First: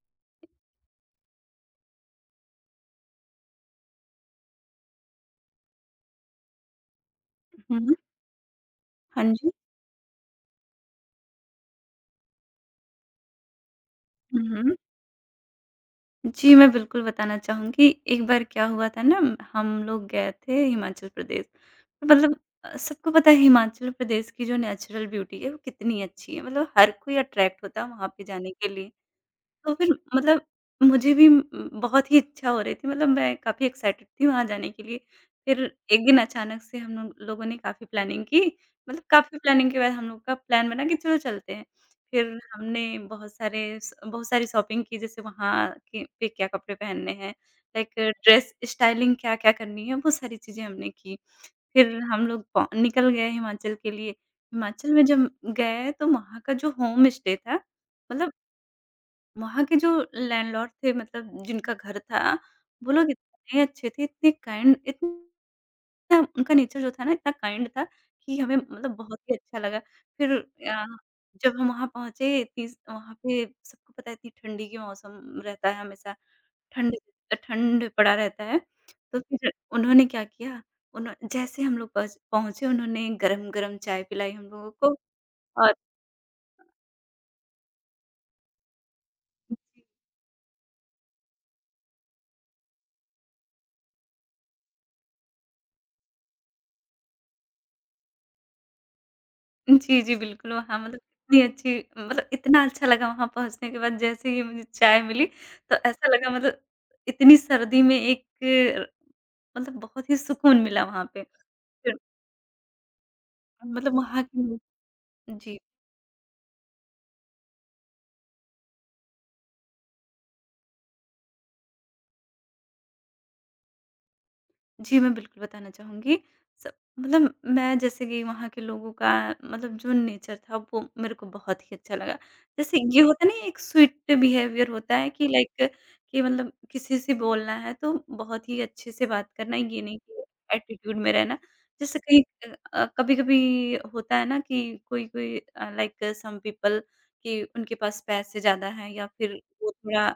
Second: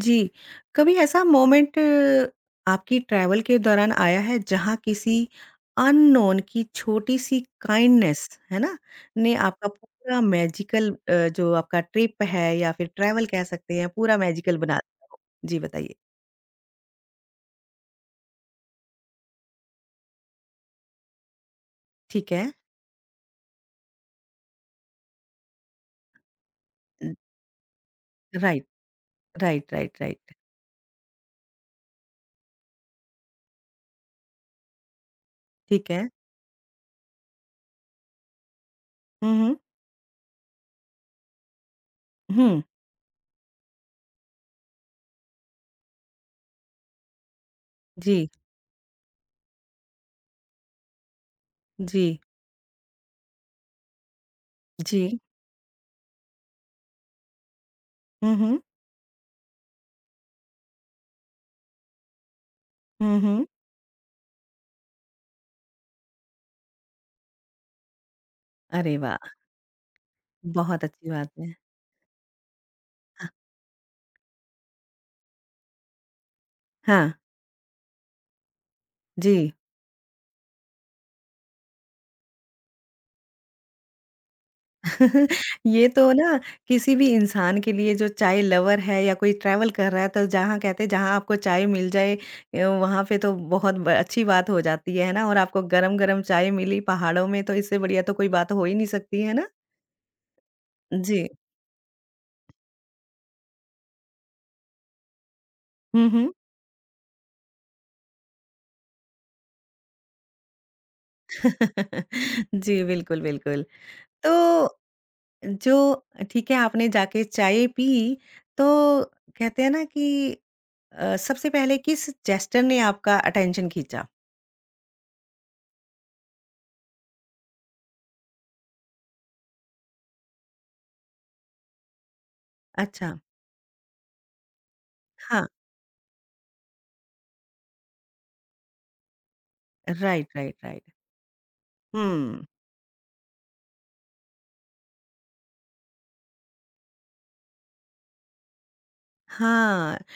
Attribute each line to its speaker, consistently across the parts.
Speaker 1: जी, कभी ऐसा मोमेंट आपकी ट्रैवल के दौरान आया है जहाँ किसी अननोन की छोटी-सी
Speaker 2: हुँ।
Speaker 1: काइंडनेस, है ना?
Speaker 2: हाँ
Speaker 1: ने
Speaker 2: जी।
Speaker 1: आपका पूरा मैजिकल जो आपका ट्रिप है या फिर ट्रैवल कह सकते हैं, पूरा
Speaker 2: हुँ,
Speaker 1: मैजिकल बना
Speaker 2: हुँ।
Speaker 1: दिया हो? जी बताइए।
Speaker 2: जी, मैं बिल्कुल बताना चाहूँगी। एक बार क्या हुआ था ना हम लोग गए थे हिमाचल प्रदेश।
Speaker 1: ठीक
Speaker 2: मतलब
Speaker 1: है।
Speaker 2: सबको पता है हिमाचल प्रदेश की जो नेचुरल ब्यूटी है वो कितनी अच्छी है। मतलब हर
Speaker 1: अ,
Speaker 2: कोई अट्रैक्ट होता है वहाँ पे जाने
Speaker 1: राइट,
Speaker 2: के लिए।
Speaker 1: राइट,
Speaker 2: तो फिर
Speaker 1: राइट, राइट।
Speaker 2: मतलब मुझे भी बहुत ही इच्छा हो रही थी मतलब मैं काफ़ी एक्साइटेड थी वहाँ जाने के लिए। फिर
Speaker 1: ठीक
Speaker 2: एक
Speaker 1: है।
Speaker 2: दिन अचानक से हम लोगों ने काफ़ी प्लानिंग की, मतलब
Speaker 1: हुँ,
Speaker 2: काफ़ी
Speaker 1: हुँ।
Speaker 2: प्लानिंग के बाद हम लोग का प्लान बना कि चलो चलते हैं। फिर
Speaker 1: हुँ,
Speaker 2: हमने बहुत सारे स बहुत सारी शॉपिंग की जैसे वहाँ के पे क्या कपड़े पहनने हैं, लाइक
Speaker 1: जी,
Speaker 2: ड्रेस स्टाइलिंग क्या-क्या करनी है वो सारी चीज़ें हमने की। फिर
Speaker 1: जी,
Speaker 2: हम लोग पौ निकल गए हिमाचल के लिए। हिमाचल में
Speaker 1: जी।
Speaker 2: जब गए तो वहाँ का जो होम स्टे था मतलब
Speaker 1: हुँ, हुँ।
Speaker 2: वहाँ के जो लैंडलॉर्ड थे मतलब जिनका घर था, वो लोग
Speaker 1: हुँ, हुँ।
Speaker 2: इतने अच्छे थे, इतने काइंड इतना उनका नेचर जो था ना इतना काइंड था कि हमें मतलब
Speaker 1: अरे वाह!
Speaker 2: बहुत ही अच्छा लगा। फिर
Speaker 1: बहुत
Speaker 2: अ,
Speaker 1: अच्छी बात है।
Speaker 2: जब हम वहाँ पहुँचे तीस वहाँ
Speaker 1: हाँ,
Speaker 2: पे सबको पता है इतनी ठंडी की मौसम रहता है हमेशा, ठंड
Speaker 1: हाँ,
Speaker 2: ठंड पड़ा रहता है। तो फिर
Speaker 1: जी।
Speaker 2: उन्होंने क्या किया, उन्हों जैसे हम लोग पहुँचे उन्होंने गरम-गरम चाय पिलाई हम लोगों को।
Speaker 1: ये तो ना किसी भी इंसान के लिए जो चाय लवर है या कोई
Speaker 2: और
Speaker 1: ट्रैवल कर रहा है तो जहाँ कहते हैं जहाँ आपको चाय मिल जाए वहाँ पे तो बहुत अच्छी बात हो जाती है ना, और आपको गरम गरम चाय मिली पहाड़ों में तो इससे बढ़िया तो कोई बात हो ही नहीं सकती है ना।
Speaker 2: जी, जी, बिल्कुल, वहाँ मतलब
Speaker 1: जी।
Speaker 2: इतनी अच्छी मतलब इतना अच्छा लगा वहाँ पहुँचने के बाद जैसे ही मुझे चाय मिली, तो ऐसा
Speaker 1: हम्म।
Speaker 2: लगा मतलब इतनी सर्दी में एक मतलब बहुत ही सुकून मिला वहाँ पे। फिर
Speaker 1: जी बिल्कुल बिल्कुल।
Speaker 2: मतलब वहाँ
Speaker 1: तो
Speaker 2: की जी।
Speaker 1: जो ठीक है, आपने जाके चाय पी, तो कहते हैं ना कि सबसे पहले किस जेस्टर ने आपका अटेंशन खींचा?
Speaker 2: जी, मैं बिल्कुल बताना चाहूँगी। स मतलब मैं जैसे कि वहाँ के लोगों का मतलब जो नेचर था वो मेरे को बहुत ही अच्छा लगा। जैसे ये
Speaker 1: अच्छा।
Speaker 2: होता है ना एक स्वीट बिहेवियर होता है कि लाइक कि मतलब किसी से बोलना है तो बहुत ही अच्छे से बात करना है, ये नहीं कि
Speaker 1: राइट, राइट, राइट।
Speaker 2: एटीट्यूड में रहना। जैसे कहीं
Speaker 1: हुँ,
Speaker 2: कभी-कभी होता है ना कि कोई-कोई लाइक सम पीपल कि उनके पास पैसे ज़्यादा हैं या फिर वो
Speaker 1: हाँ,
Speaker 2: थोड़ा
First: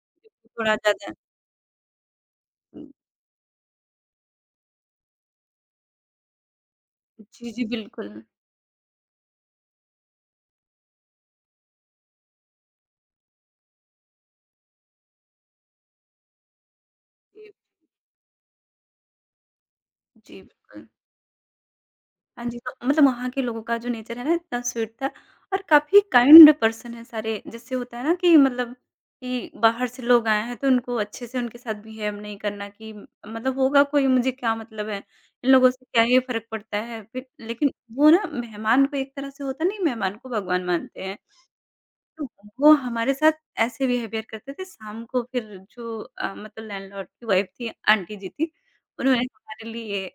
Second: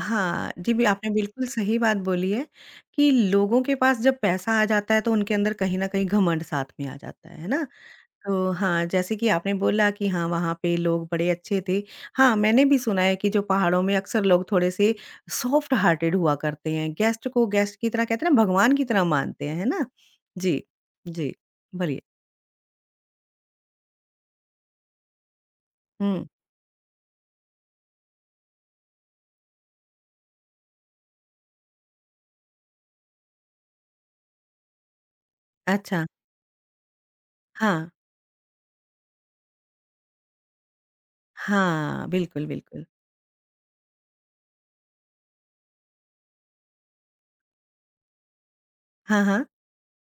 Speaker 1: हाँ, जी,
Speaker 2: थोड़ा
Speaker 1: भी आपने
Speaker 2: ज़्यादा
Speaker 1: बिल्कुल सही बात बोली है कि लोगों के पास जब पैसा आ जाता है, तो उनके अंदर कहीं न कहीं घमंड साथ में आ जाता है
Speaker 2: जी,
Speaker 1: ना?
Speaker 2: जी, बिल्कुल।
Speaker 1: तो हाँ, जैसे कि आपने बोला कि हाँ, वहाँ पे लोग बड़े अच्छे थे। हाँ, मैंने भी सुना है कि जो पहाड़ों में अक्सर लोग थोड़े-से सॉफ्ट हार्टेड हुआ करते हैं, गेस्ट को
Speaker 2: जी,
Speaker 1: गेस्ट की तरह कहते हैं ना, भगवान की तरह मानते हैं, है ना?
Speaker 2: जी,
Speaker 1: जी,
Speaker 2: बिल्कुल।
Speaker 1: जी, बोलिए।
Speaker 2: हाँ जी, तो मतलब वहाँ के लोगों का जो नेचर है ना इतना स्वीट था और काफ़ी
Speaker 1: हुँ,
Speaker 2: काइंड पर्सन है सारे। जैसे होता है ना कि मतलब कि बाहर से लोग आए हैं तो उनको अच्छे से उनके साथ बिहेव नहीं करना कि मतलब होगा कोई मुझे क्या मतलब है, इन लोगों से क्या
Speaker 1: अच्छा,
Speaker 2: ही फ़र्क पड़ता है। फिर लेकिन
Speaker 1: हाँ,
Speaker 2: वो ना मेहमान को एक तरह से होता नहीं मेहमान को भगवान मानते हैं।
Speaker 1: हाँ,
Speaker 2: तो
Speaker 1: बिल्कुल,
Speaker 2: वो
Speaker 1: बिल्कुल।
Speaker 2: हमारे साथ ऐसे बिहेवियर करते थे, शाम को फिर जो मतलब लैंडलॉर्ड की वाइफ़ थी, आंटी जी थी, उन्होंने
Speaker 1: हाँ, हाँ।
Speaker 2: हमारे लिए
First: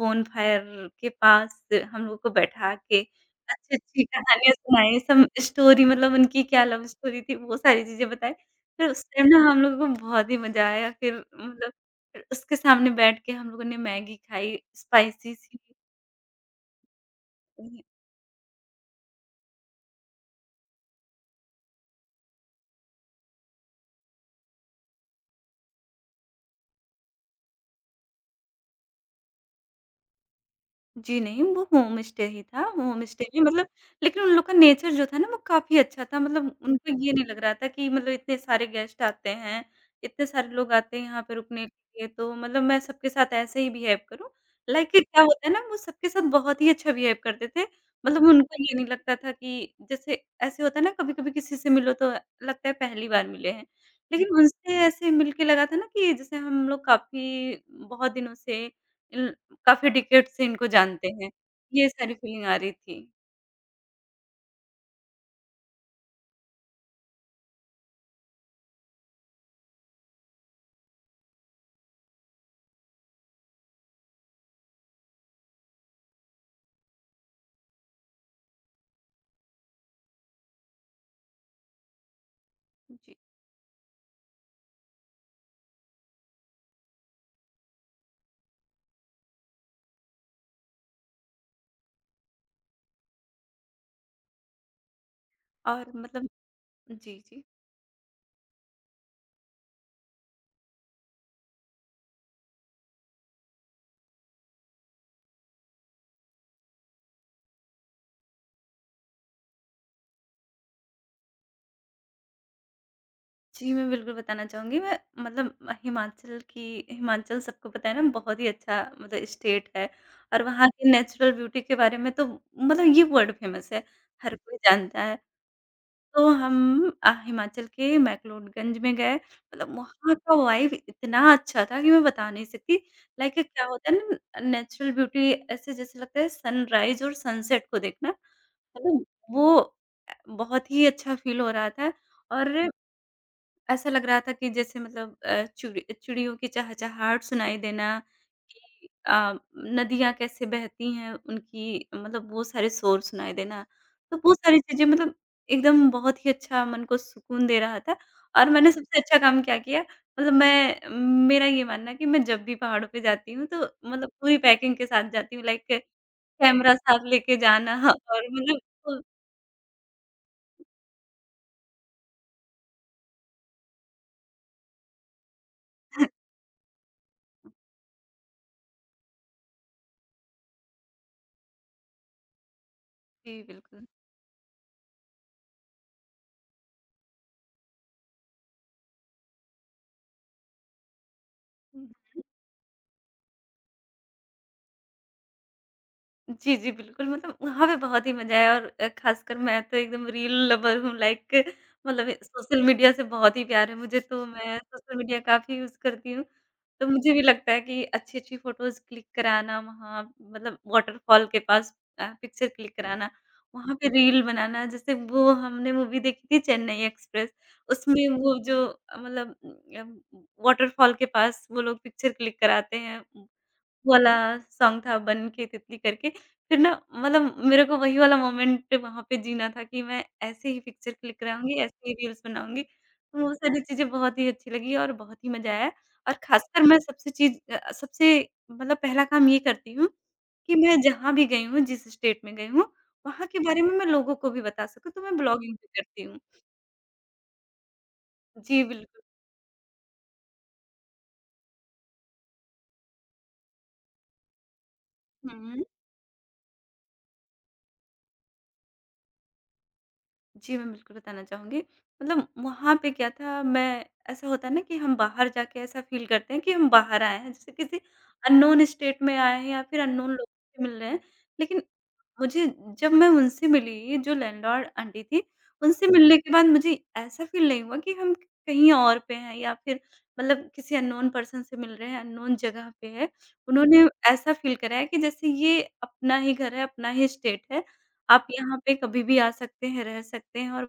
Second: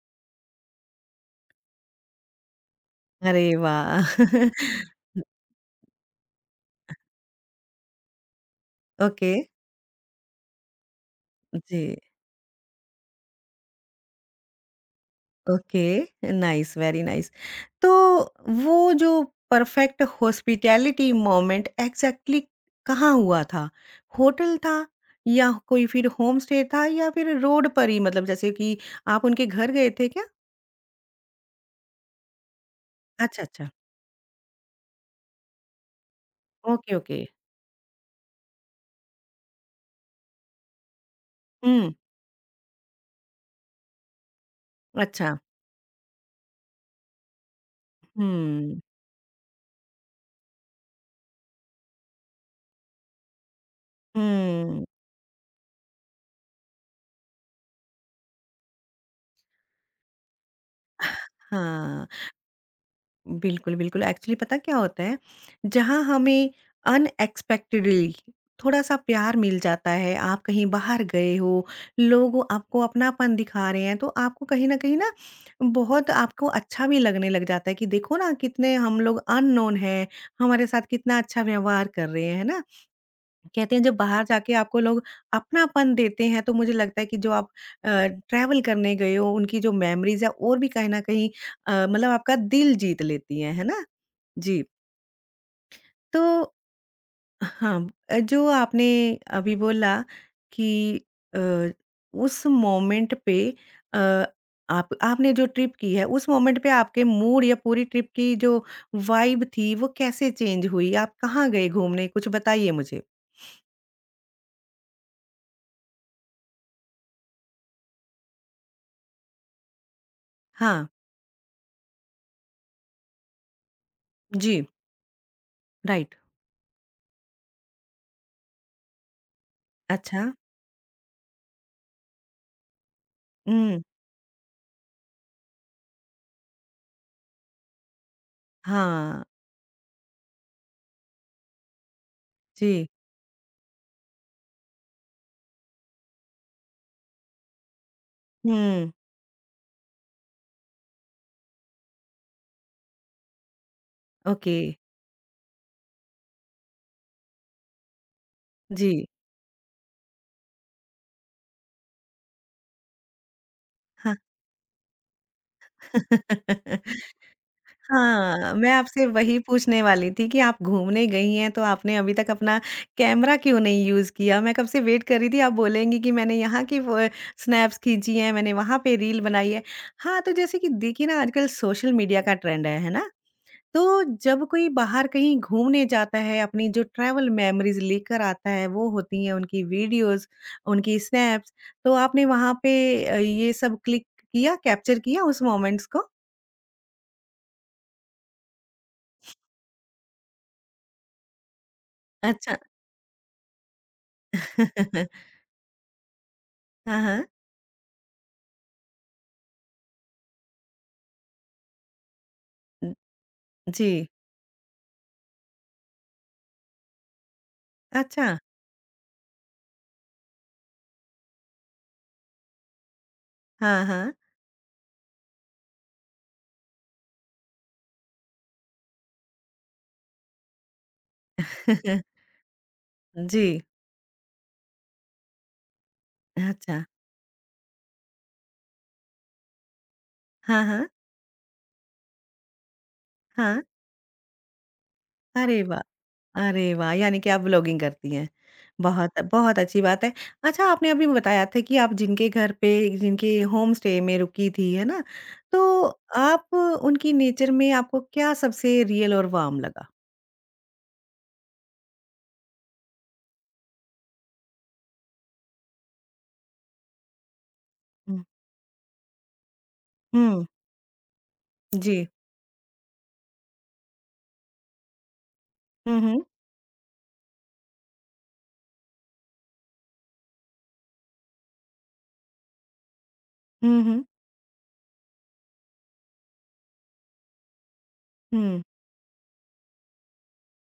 Speaker 2: बोनफायर के पास हम लोगों को बैठा के
Speaker 1: अरे वाह!
Speaker 2: अच्छी-अच्छी कहानियाँ सुनाई, सम स्टोरी मतलब उनकी क्या लव स्टोरी थी, वो सारी चीज़ें बताई। फिर उस टाइम
Speaker 1: ओके,
Speaker 2: ना हम लोगों को बहुत ही मज़ा आया, फिर मतलब
Speaker 1: जी,
Speaker 2: फिर उसके सामने बैठ के हम लोगों ने मैगी खाई, स्पाइसी सी।
Speaker 1: Okay, nice, very nice. तो वो जो परफेक्ट हॉस्पिटैलिटी मोमेंट एग्ज़ैक्टली कहाँ हुआ था? होटल था या कोई फिर होम स्टे था या फिर रोड पर ही मतलब जैसे कि आप उनके घर गए थे क्या?
Speaker 2: जी, नहीं, वो होम स्टे ही था। होम स्टे में
Speaker 1: अच्छा,
Speaker 2: मतलब
Speaker 1: अच्छा,
Speaker 2: लेकिन उन लोग का नेचर जो था ना वो काफ़ी अच्छा था। मतलब
Speaker 1: ओके,
Speaker 2: उनको ये
Speaker 1: ओके।
Speaker 2: नहीं लग रहा था कि मतलब इतने सारे गेस्ट आते हैं, इतने सारे लोग आते हैं यहाँ पे रुकने
Speaker 1: हुँ,
Speaker 2: के लिए तो मतलब मैं सबके साथ ऐसे ही बिहेव करूँ। लाइक क्या
Speaker 1: अच्छा,
Speaker 2: होता है ना वो सबके साथ बहुत ही अच्छा बिहेव करते थे। मतलब उनको ये
Speaker 1: हुँ,
Speaker 2: नहीं लगता था कि जैसे ऐसे होता है ना कभी-कभी किसी से मिलो तो लगता है पहली बार मिले हैं। लेकिन उनसे
Speaker 1: हुँ,
Speaker 2: ऐसे मिल के लगा था ना कि जैसे हम लोग काफ़ी बहुत दिनों से काफ़ी डिकेड से इनको जानते हैं। ये
Speaker 1: हाँ।
Speaker 2: सारी फीलिंग आ रही थी।
Speaker 1: बिल्कुल, बिल्कुल। एक्चुअली पता क्या होता है, जहाँ हमें अनएक्सपेक्टेडली थोड़ा-सा प्यार मिल जाता है, आप कहीं बाहर गए हो, लोग आपको अपनापन दिखा रहे हैं, तो आपको कहीं न कहीं ना बहुत आपको अच्छा भी लगने लग जाता है कि देखो ना कितने हम लोग अननोन हैं, हमारे साथ कितना अच्छा व्यवहार कर रहे हैं, है ना?
Speaker 2: जी,
Speaker 1: कहते हैं जब बाहर जाके आपको लोग अपनापन देते हैं तो मुझे लगता है कि जो आप अ, ट्रैवल करने गए हो उनकी जो मेमोरीज है और भी कहीं ना कहीं मतलब आपका दिल जीत लेती हैं, है ना? जी।
Speaker 2: और
Speaker 1: तो
Speaker 2: मतलब जी, जी।
Speaker 1: हाँ, जो आपने अभी बोला कि अ, उस मोमेंट पे, अ, आप आपने जो ट्रिप की है उस मोमेंट पे आपके मूड या पूरी ट्रिप की जो वाइब थी वो कैसे चेंज हुई? आप कहाँ गए घूमने? कुछ बताइए मुझे।
Speaker 2: जी, मैं बिल्कुल बताना चाहूँगी मैं मतलब हिमाचल की हिमाचल सबको पता है ना बहुत ही अच्छा मतलब स्टेट है और वहाँ
Speaker 1: हाँ।
Speaker 2: की नेचुरल ब्यूटी के बारे में तो मतलब ये वर्ल्ड फेमस है, हर कोई
Speaker 1: जी।
Speaker 2: जानता है।
Speaker 1: राइट।
Speaker 2: तो हम हिमाचल के मैक्लोडगंज में गए, मतलब वहाँ
Speaker 1: अच्छा।
Speaker 2: का वाइब इतना अच्छा था कि मैं बता नहीं सकती। लाइक क्या
Speaker 1: हुँ,
Speaker 2: होता है ना नेचुरल ब्यूटी ऐसे जैसे लगता है सनराइज़ और सनसेट को देखना, मतलब
Speaker 1: हाँ,
Speaker 2: वो बहुत ही अच्छा फ़ील हो रहा था और
Speaker 1: जी,
Speaker 2: ऐसा लग रहा था कि जैसे मतलब चिड़ियों की चहचहाहट सुनाई देना कि
Speaker 1: हुँ,
Speaker 2: नदियाँ कैसे बहती हैं उनकी मतलब वो सारे शोर सुनाई देना। तो वो
Speaker 1: ओके,
Speaker 2: सारी चीज़ें मतलब एकदम बहुत ही अच्छा मन को सुकून दे रहा था और मैंने सबसे
Speaker 1: जी,
Speaker 2: अच्छा काम क्या किया मतलब मैं मेरा ये मानना है कि मैं जब भी पहाड़ों पे जाती हूँ तो मतलब
Speaker 1: हाँ।
Speaker 2: पूरी पैकिंग के साथ जाती हूँ लाइक कैमरा साथ लेके जाना और
Speaker 1: हाँ,
Speaker 2: मतलब।
Speaker 1: मैं आपसे वही पूछने वाली थी कि आप घूमने गई हैं, तो आपने अभी तक अपना कैमरा क्यों नहीं यूज़ किया? मैं कब से वेट कर रही थी, आप बोलेंगी कि मैंने यहाँ की वो स्नैप्स खींची हैं, मैंने वहाँ पे रील बनाई है। हाँ, तो जैसे कि देखिए ना आजकल सोशल मीडिया का ट्रेंड है ना?
Speaker 2: जी,
Speaker 1: तो
Speaker 2: बिल्कुल।
Speaker 1: जब कोई बाहर कहीं घूमने जाता है, अपनी जो ट्रैवल मेमोरीज़ लेकर आता है, वो होती हैं उनकी वीडियोज़, उनकी स्नैप्स, तो
Speaker 2: हुँ।
Speaker 1: आपने वहाँ पे ये सब क्लिक किया, कैप्चर किया उस मोमेंट्स को?
Speaker 2: जी, जी, बिल्कुल मतलब वहाँ पे बहुत ही मज़ा आया और ख़ासकर मैं तो एकदम रील लवर हूँ लाइक मतलब
Speaker 1: अच्छा।
Speaker 2: सोशल मीडिया से बहुत ही प्यार है मुझे, तो मैं सोशल मीडिया काफ़ी यूज़ करती हूँ। तो
Speaker 1: हाँ,
Speaker 2: मुझे भी
Speaker 1: हाँ।
Speaker 2: लगता है कि अच्छी-अच्छी फ़ोटोज़ क्लिक कराना वहाँ मतलब वाटरफॉल के पास पिक्चर क्लिक
Speaker 1: उम,
Speaker 2: कराना, वहाँ पे
Speaker 1: जी।
Speaker 2: रील बनाना जैसे वो हमने मूवी देखी थी चेन्नई एक्सप्रेस, उसमें
Speaker 1: अच्छा।
Speaker 2: वो जो मतलब अ, वाटरफॉल के पास वो लोग पिक्चर क्लिक कराते हैं।
Speaker 1: हाँ,
Speaker 2: वाला
Speaker 1: हाँ।
Speaker 2: सॉन्ग था बन के तितली करके। फिर ना मतलब मेरे को वही वाला मोमेंट वहाँ पे जीना था कि मैं ऐसे ही पिक्चर क्लिक कराऊँगी, ऐसे ही रील्स बनाऊँगी। वो
Speaker 1: जी।
Speaker 2: सारी चीज़ें बहुत ही अच्छी लगी और बहुत ही मज़ा आया और ख़ासकर
Speaker 1: अच्छा।
Speaker 2: मैं सबसे चीज़ सबसे मतलब पहला काम ये करती हूँ कि
Speaker 1: हाँ,
Speaker 2: मैं
Speaker 1: हाँ।
Speaker 2: जहाँ भी गई हूँ, जिस स्टेट में गई हूँ, वहाँ के
Speaker 1: हाँ।
Speaker 2: बारे में मैं लोगों को भी बता सकूँ, तो मैं ब्लॉगिंग
Speaker 1: अरे
Speaker 2: भी
Speaker 1: वाह!
Speaker 2: करती हूँ।
Speaker 1: अरे वाह! यानी कि आप व्लॉगिंग करती हैं।
Speaker 2: जी, बिल्कुल।
Speaker 1: बहुत बहुत अच्छी बात है। अच्छा, आपने अभी बताया था कि आप जिनके घर पे, जिनके होम स्टे में रुकी थी, है ना?
Speaker 2: हुँ।
Speaker 1: तो आप उनकी नेचर में आपको क्या सबसे रियल और वार्म लगा?
Speaker 2: जी, मैं बिल्कुल बताना चाहूँगी। मतलब वहाँ पे क्या था मैं ऐसा होता है ना कि हम बाहर जाके ऐसा फ़ील करते हैं कि हम बाहर आए हैं, जैसे किसी
Speaker 1: हुँ,
Speaker 2: अननोन स्टेट में आए हैं या फिर अननोन
Speaker 1: हुँ,
Speaker 2: लोगों से मिल रहे हैं। लेकिन
Speaker 1: जी।
Speaker 2: मुझे जब मैं उनसे मिली जो लैंडलॉर्ड आंटी थी, उनसे
Speaker 1: हुँ,
Speaker 2: मिलने
Speaker 1: हुँ।
Speaker 2: के बाद मुझे ऐसा फ़ील नहीं हुआ कि हम कहीं और पे हैं या फिर मतलब किसी अननोन पर्सन से मिल रहे हैं, अननोन जगह पे है।
Speaker 1: हुँ,
Speaker 2: उन्होंने
Speaker 1: हुँ,
Speaker 2: ऐसा फ़ील कराया कि जैसे ये अपना ही घर है, अपना ही स्टेट है आप यहाँ
Speaker 1: हुँ।
Speaker 2: पे कभी भी आ सकते हैं, रह सकते हैं और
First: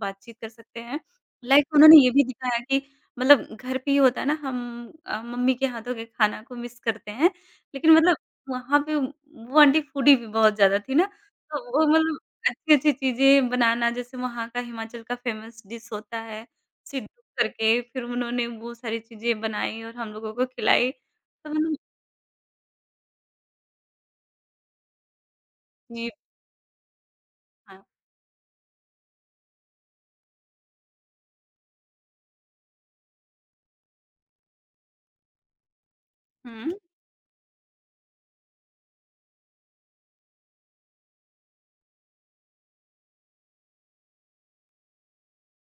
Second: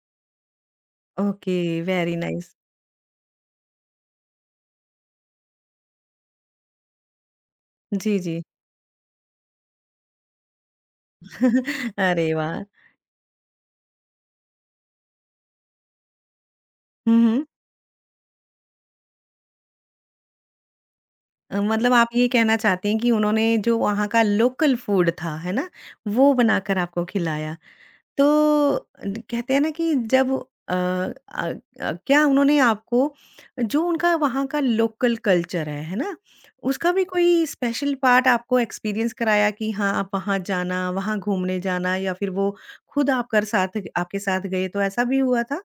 Speaker 2: बातचीत कर सकते हैं।
Speaker 1: ओके,
Speaker 2: लाइक उन्होंने ये
Speaker 1: वेरी
Speaker 2: भी
Speaker 1: नाइस।
Speaker 2: दिखाया कि मतलब घर पे ये होता है ना हम मम्मी के हाथों के खाना को मिस करते हैं, लेकिन मतलब
Speaker 1: जी, जी।
Speaker 2: वहाँ पे वो आंटी फूडी भी बहुत ज़्यादा थी ना, तो वो मतलब
Speaker 1: अरे वाह!
Speaker 2: अच्छी-अच्छी चीज़ें बनाना जैसे वहाँ का हिमाचल का फ़ेमस डिश होता है,
Speaker 1: हुँ,
Speaker 2: सिड्डू
Speaker 1: हुँ।
Speaker 2: करके फिर उन्होंने वो सारी चीज़ें बनाई और हम लोगों को खिलाई। तो मतलब
Speaker 1: मतलब आप ये कहना चाहती हैं कि उन्होंने जो वहाँ का लोकल फूड था, है ना?
Speaker 2: जी,
Speaker 1: वो बनाकर आपको खिलाया।
Speaker 2: हाँ।
Speaker 1: तो ड कहते हैं ना कि जब अ अ क्या उन्होंने आपको जो उनका वहाँ का लोकल कल्चर है ना?
Speaker 2: हुँ।
Speaker 1: उसका भी कोई स्पेशल पार्ट आपको एक्सपीरियंस कराया कि हाँ, आप वहाँ जाना, वहाँ घूमने जाना, या फिर वो खुद आपकर साथ आपके साथ गए, तो ऐसा भी हुआ था?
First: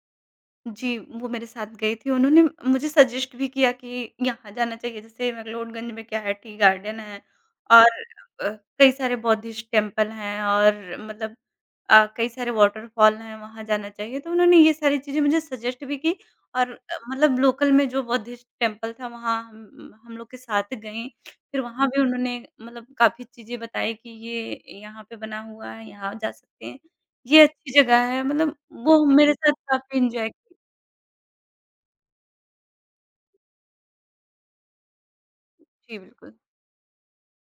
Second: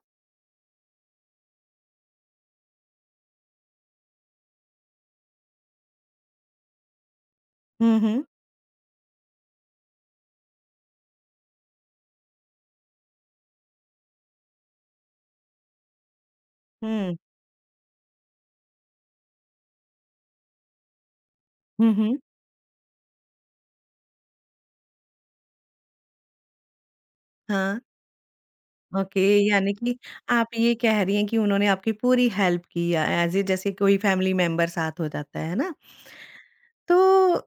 Speaker 2: जी, वो मेरे साथ गई थी। उन्होंने मुझे सजेस्ट भी किया कि यहाँ जाना चाहिए, जैसे मैक्लोडगंज में क्या है, टी गार्डन है और
Speaker 1: हुँ, हुँ।
Speaker 2: अ, कई सारे बौद्धिस्ट टेम्पल हैं और मतलब कई सारे वाटरफॉल हैं, वहाँ जाना चाहिए। तो उन्होंने ये सारी चीज़ें मुझे सजेस्ट भी की और
Speaker 1: हुँ।
Speaker 2: मतलब लोकल में जो बौद्धिस्ट टेम्पल था, वहाँ हम लोग के साथ गईं। फिर वहाँ
Speaker 1: हुँ,
Speaker 2: भी
Speaker 1: हुँ।
Speaker 2: उन्होंने मतलब काफ़ी चीज़ें बताई कि ये यहाँ पे बना हुआ है, यहाँ जा सकते हैं, ये
Speaker 1: हाँ,
Speaker 2: अच्छी जगह है। मतलब वो
Speaker 1: ओके,
Speaker 2: मेरे साथ
Speaker 1: यानी कि
Speaker 2: काफ़ी एन्जॉय।
Speaker 1: आप ये कह रही हैं कि उन्होंने आपकी पूरी हेल्प की या एज़ ए जैसे कोई फैमिली मेंबर साथ हो जाता है ना?
Speaker 2: जी, बिल्कुल।
Speaker 1: तो अ,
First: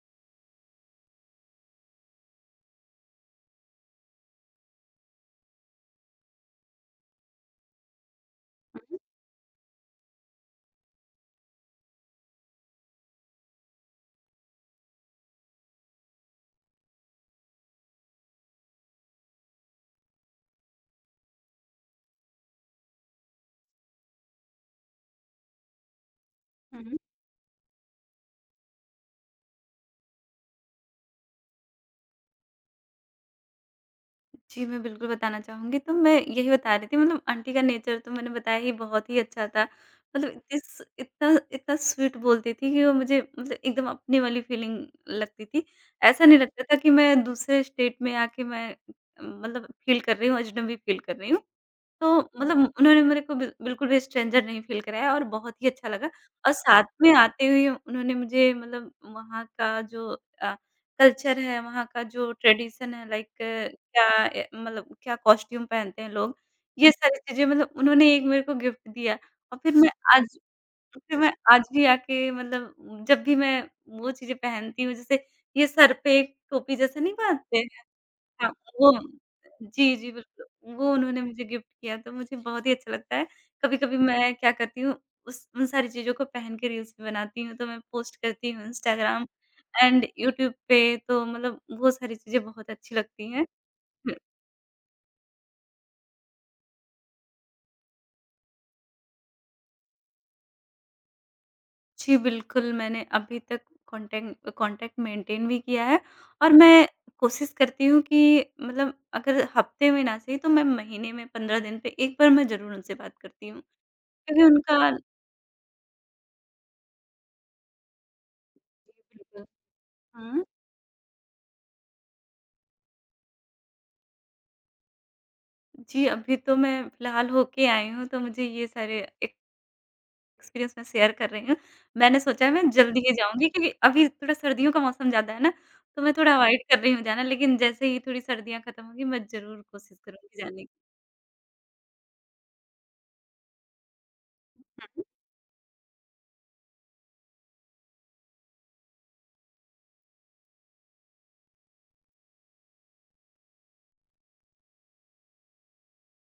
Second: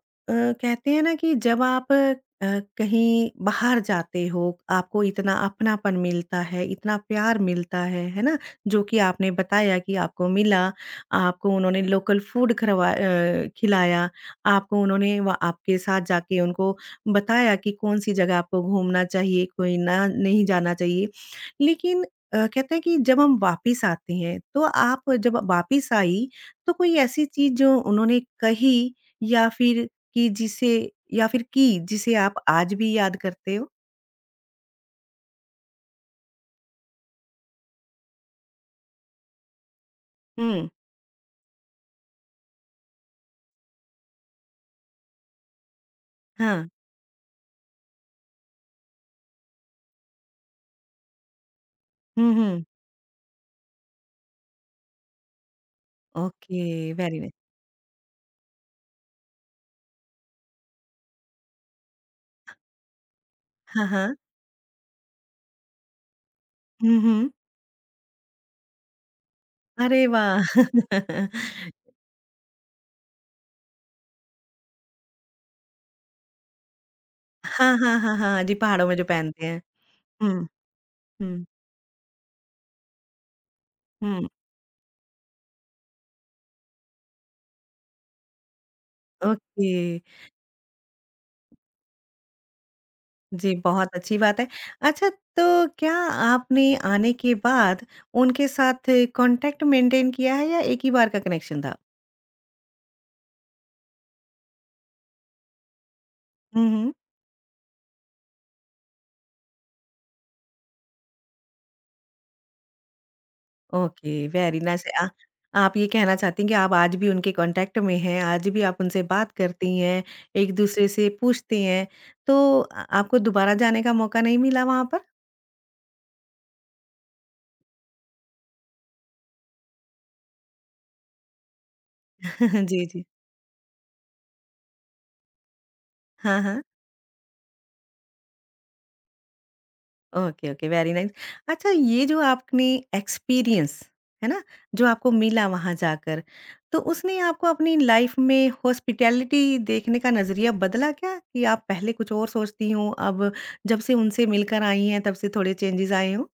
Speaker 1: कहते हैं ना कि जब आप अ, कहीं बाहर जाते हो, आपको इतना अपनापन मिलता है, इतना प्यार मिलता है ना? जो कि आपने बताया कि आपको मिला, आपको उन्होंने लोकल फूड खरवा खिलाया, आपको उन्होंने व आपके साथ जाके उनको बताया कि कौन-सी जगह आपको घूमना चाहिए, कोई ना नहीं जाना चाहिए। लेकिन कहते हैं कि जब हम वापिस आते हैं, तो आप जब वापिस आई, तो
Speaker 2: हुँ,
Speaker 1: कोई
Speaker 2: हुँ।
Speaker 1: ऐसी चीज़ जो उन्होंने कही या फिर कि जिसे या फिर की जिसे आप आज भी याद करते हो?
Speaker 2: जी, मैं बिल्कुल बताना चाहूँगी तो मैं यही बता रही थी मतलब आंटी का नेचर तो मैंने बताया ही बहुत ही अच्छा था। मतलब इतनी
Speaker 1: हुँ।
Speaker 2: स इतना इतना स्वीट बोलती थी कि वो मुझे मतलब एकदम अपनी वाली फीलिंग लगती थी। ऐसा नहीं लगता
Speaker 1: हाँ।
Speaker 2: था कि मैं दूसरे स्टेट में आके मैं मतलब फील कर रही हूँ, अजनबी फील कर रही हूँ। तो
Speaker 1: हुँ,
Speaker 2: मतलब
Speaker 1: हुँ।
Speaker 2: उन्होंने मेरे को बिल्कुल भी स्ट्रेंजर नहीं फ़ील कराया और बहुत ही अच्छा लगा। और
Speaker 1: ओके,
Speaker 2: साथ में
Speaker 1: वेरी नाइस।
Speaker 2: आते हुए उन्होंने मुझे मतलब वहाँ का जो अ, कल्चर है, वहाँ का जो ट्रेडिशन है लाइक
Speaker 1: हाँ,
Speaker 2: क्या
Speaker 1: हाँ।
Speaker 2: मतलब क्या कॉस्ट्यूम पहनते हैं लोग, ये
Speaker 1: हुँ,
Speaker 2: सारी
Speaker 1: हुँ।
Speaker 2: चीज़ें मतलब उन्होंने एक मेरे को गिफ्ट दिया और
Speaker 1: अरे
Speaker 2: आज
Speaker 1: वाह!
Speaker 2: फिर मैं आज भी आके मतलब जब भी मैं वो चीज़ें पहनती हूँ, जैसे ये सर पे एक टोपी जैसा नहीं बाँधते?
Speaker 1: हाँ, हाँ, हाँ, हाँ।
Speaker 2: हाँ,
Speaker 1: जी, पहाड़ों
Speaker 2: वो
Speaker 1: में जो पहनते हैं।
Speaker 2: जी, जी,
Speaker 1: हुँ,
Speaker 2: बिल्कुल। वो उन्होंने मुझे
Speaker 1: हुँ,
Speaker 2: गिफ्ट किया तो मुझे बहुत ही अच्छा लगता है। कभी-कभी
Speaker 1: हुँ।
Speaker 2: मैं क्या करती हूँ उस उन सारी चीज़ों को पहन के रील्स भी बनाती हूँ, तो मैं पोस्ट करती हूँ इंस्टाग्राम
Speaker 1: ओके।
Speaker 2: एंड यूट्यूब पे तो मतलब वो सारी चीज़ें बहुत अच्छी लगती हैं।
Speaker 1: जी, बहुत अच्छी बात है। अच्छा, तो क्या आपने आने के बाद उनके साथ कॉन्टैक्ट मेंटेन किया है या एक ही बार का कनेक्शन था?
Speaker 2: जी, बिल्कुल मैंने अभी तक कॉन्टैक्ट कॉन्टैक्ट मेंटेन भी किया है और
Speaker 1: हुँ,
Speaker 2: मैं
Speaker 1: हुँ।
Speaker 2: कोशिश करती हूँ कि मतलब अगर हफ्ते में ना सही तो मैं महीने में 15 दिन पे 1 बार मैं ज़रूर उनसे बात करती हूँ।
Speaker 1: ओके,
Speaker 2: क्योंकि
Speaker 1: वेरी
Speaker 2: उनका
Speaker 1: नाइस। आप ये कहना चाहती हैं कि आप आज भी उनके कॉन्टैक्ट में हैं, आज भी आप उनसे
Speaker 2: जी,
Speaker 1: बात
Speaker 2: बिल्कुल।
Speaker 1: करती हैं,
Speaker 2: हुँ।
Speaker 1: एक-दूसरे से पूछती हैं, तो आपको दोबारा जाने का मौका नहीं मिला वहाँ पर?
Speaker 2: जी, अभी तो मैं फ़िलहाल होके आई हूँ, तो मुझे ये सारे एक्सपीरियंस मैं शेयर कर रही हूँ। मैंने सोचा है मैं
Speaker 1: जी,
Speaker 2: जल्दी
Speaker 1: जी।
Speaker 2: ही जाऊँगी क्योंकि अभी थोड़ा सर्दियों का मौसम ज़्यादा है ना, तो मैं थोड़ा
Speaker 1: हाँ, हाँ।
Speaker 2: अवॉइड कर रही हूँ जाना, लेकिन जैसे ही थोड़ी सर्दियाँ खत्म होंगी, मैं ज़रूर कोशिश करूँगी
Speaker 1: ओके,
Speaker 2: जाने
Speaker 1: ओके,
Speaker 2: की।
Speaker 1: Very nice. अच्छा, ये जो आपने एक्सपीरियंस, है ना? जो
Speaker 2: हुँ।
Speaker 1: आपको मिला वहाँ जाकर, तो उसने आपको अपनी लाइफ़ में हॉस्पिटैलिटी देखने का नज़रिया बदला क्या? कि आप पहले कुछ और सोचती हों, अब जब से उनसे मिलकर आई हैं, तब से थोड़े चेंजेज़ आए हों?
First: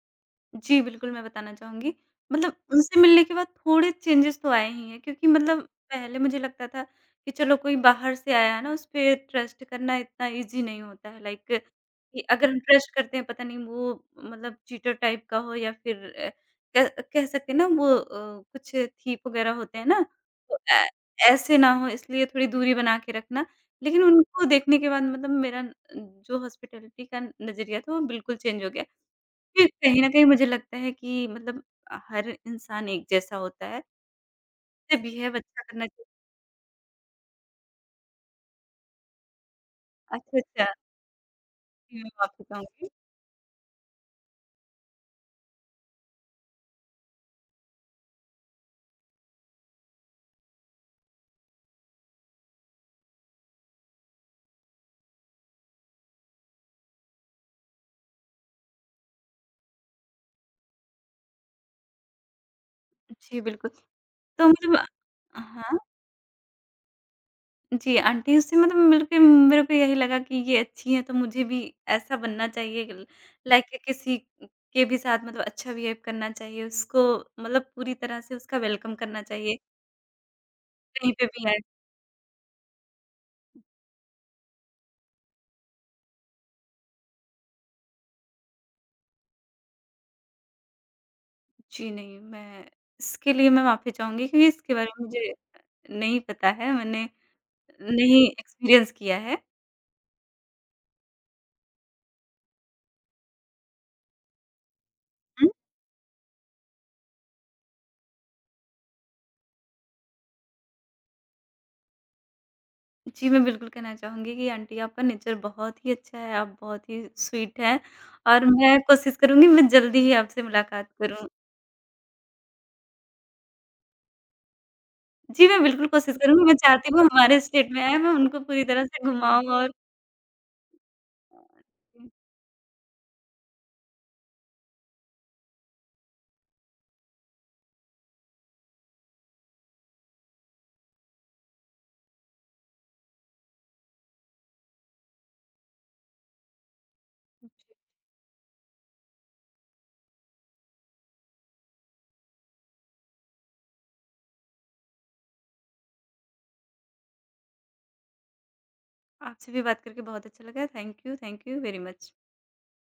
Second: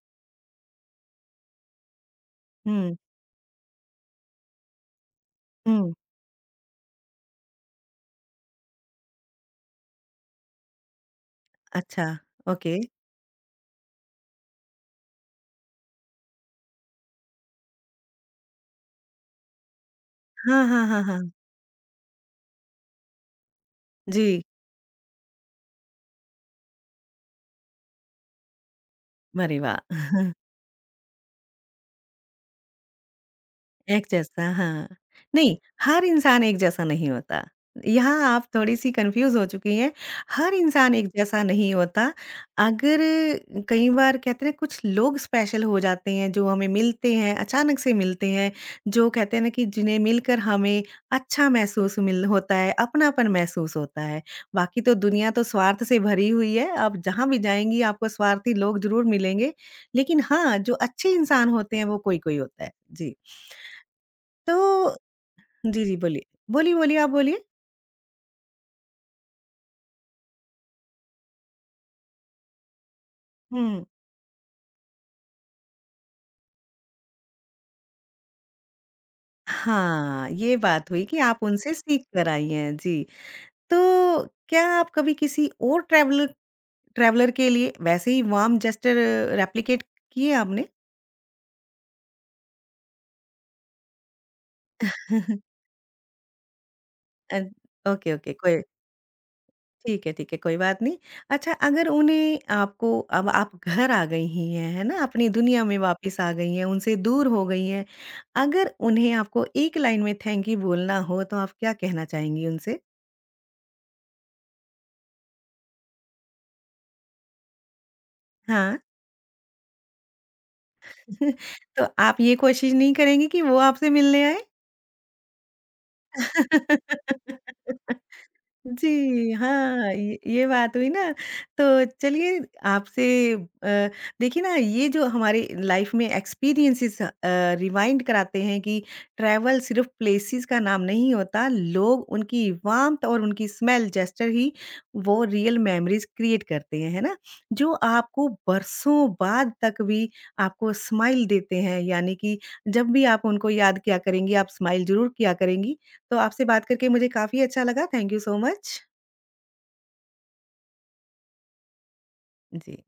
Speaker 2: जी, बिल्कुल, मैं बताना चाहूँगी। मतलब
Speaker 1: हुँ।
Speaker 2: उनसे मिलने के बाद थोड़े चेंजेज़ तो आए ही हैं क्योंकि मतलब
Speaker 1: हुँ,
Speaker 2: पहले मुझे लगता था कि चलो कोई बाहर से आया है ना, उस पे ट्रस्ट करना इतना ईज़ी नहीं होता है। लाइक
Speaker 1: अच्छा,
Speaker 2: कि अगर हम
Speaker 1: ओके।
Speaker 2: ट्रस्ट करते हैं पता नहीं वो मतलब चीटर टाइप का हो या फिर कह कह सकते हैं ना वो कुछ थीप वग़ैरह होते हैं ना, तो
Speaker 1: हाँ, हाँ,
Speaker 2: ऐ
Speaker 1: हाँ, हाँ।
Speaker 2: ऐसे ना हो इसलिए थोड़ी दूरी बना के रखना। लेकिन
Speaker 1: जी,
Speaker 2: उनको देखने के बाद मतलब मेरा न- जो हॉस्पिटैलिटी का नज़रिया था वो बिल्कुल चेंज हो गया।
Speaker 1: अरे
Speaker 2: देखिए,
Speaker 1: वाह!
Speaker 2: कहीं न कहीं मुझे लगता है कि मतलब हर इंसान एक जैसा होता है।
Speaker 1: एक जैसा, हाँ।
Speaker 2: से बिहेव
Speaker 1: नहीं,
Speaker 2: अच्छा करना
Speaker 1: हर
Speaker 2: चाहिए।
Speaker 1: इंसान एक जैसा नहीं होता। यहाँ आप थोड़ी-सी कन्फ्यूज़ हो चुकी हैं।
Speaker 2: अच्छा,
Speaker 1: हर
Speaker 2: अच्छा,
Speaker 1: इंसान एक जैसा नहीं
Speaker 2: जी,
Speaker 1: होता।
Speaker 2: मैं माफ़ी चाहूँगी।
Speaker 1: अगर कई बार कहते हैं कुछ लोग स्पेशल हो जाते हैं जो हमें मिलते हैं, अचानक से मिलते हैं, जो कहते हैं ना कि जिन्हें मिलकर हमें अच्छा महसूस मिल होता है, अपनापन महसूस होता है। बाकी तो दुनिया तो स्वार्थ से भरी हुई है। आप जहाँ भी जाएँगी आपको स्वार्थी लोग ज़रूर मिलेंगे। लेकिन हाँ, जो अच्छे इंसान होते हैं वो कोई-कोई होता है। जी।
Speaker 2: जी, बिल्कुल। तो
Speaker 1: तो
Speaker 2: मतलब हाँ,
Speaker 1: जी, जी, बोलिए। बोलिए, बोलिए, आप बोलिए।
Speaker 2: जी, आंटी से मतलब मिल के मेरे को यही लगा कि ये अच्छी हैं, तो मुझे भी ऐसा बनना चाहिए ल लाइक कि
Speaker 1: हुँ।
Speaker 2: किसी के भी साथ मतलब अच्छा बिहेव करना चाहिए, उसको मतलब पूरी तरह से उसका वेलकम करना चाहिए,
Speaker 1: हाँ, ये बात हुई
Speaker 2: कहीं
Speaker 1: कि
Speaker 2: पे
Speaker 1: आप
Speaker 2: भी आए।
Speaker 1: उनसे सीख कर आई हैं, जी। तो क्या आप कभी किसी और ट्रैवलर ट्रैवलर के लिए वैसे ही वार्म जेस्चर रेप्लिकेट किए आपने?
Speaker 2: जी, नहीं, मैं इसके लिए मैं माफ़ी चाहूँगी क्योंकि इसके बारे में मुझे नहीं पता है, मैंने
Speaker 1: अ, ओके,
Speaker 2: नहीं
Speaker 1: ओके, कोई
Speaker 2: एक्सपीरियंस किया है।
Speaker 1: ठीक है, कोई बात नहीं। अच्छा, अगर उन्हें आपको अब आप घर आ गई ही हैं, है ना? अपनी
Speaker 2: हुँ।
Speaker 1: दुनिया में वापस आ गई हैं, उनसे दूर हो गई हैं। अगर उन्हें आपको एक लाइन में थैंक यू बोलना हो, तो आप क्या कहना चाहेंगी उनसे?
Speaker 2: जी, मैं बिल्कुल कहना चाहूँगी कि आंटी आपका नेचर बहुत ही अच्छा है, आप बहुत ही स्वीट हैं और
Speaker 1: हाँ।
Speaker 2: मैं कोशिश करूँगी मैं जल्दी ही आपसे मुलाकात करूँ।
Speaker 1: तो आप ये कोशिश नहीं करेंगी कि वो आपसे मिलने आए?
Speaker 2: जी, मैं बिल्कुल कोशिश करूँगी, मैं चाहती हूँ वो हमारे स्टेट में आएँ, मैं उनको पूरी तरह
Speaker 1: जी,
Speaker 2: से घुमाऊँ और
Speaker 1: हाँ, ये बात हुई ना, तो चलिए आपसे अ, देखिए ना ये जो हमारे लाइफ में एक्सपीरियंसेस रिमाइंड कराते हैं कि ट्रैवल सिर्फ़ प्लेसेस का नाम नहीं होता, लोग, उनकी वार्म्थ और उनकी स्मेल, जेस्चर ही वो रियल मेमोरीज़ क्रिएट करते हैं, है ना? जो आपको बरसों बाद तक भी आपको स्माइल देते हैं, यानी कि जब भी आप उनको याद किया करेंगी, आप स्माइल ज़रूर किया करेंगी। तो आपसे बात करके मुझे काफ़ी अच्छा लगा। Thank you so much.
Speaker 2: आपसे भी बात करके बहुत अच्छा लगा। Thank you very much.
Speaker 1: Ji.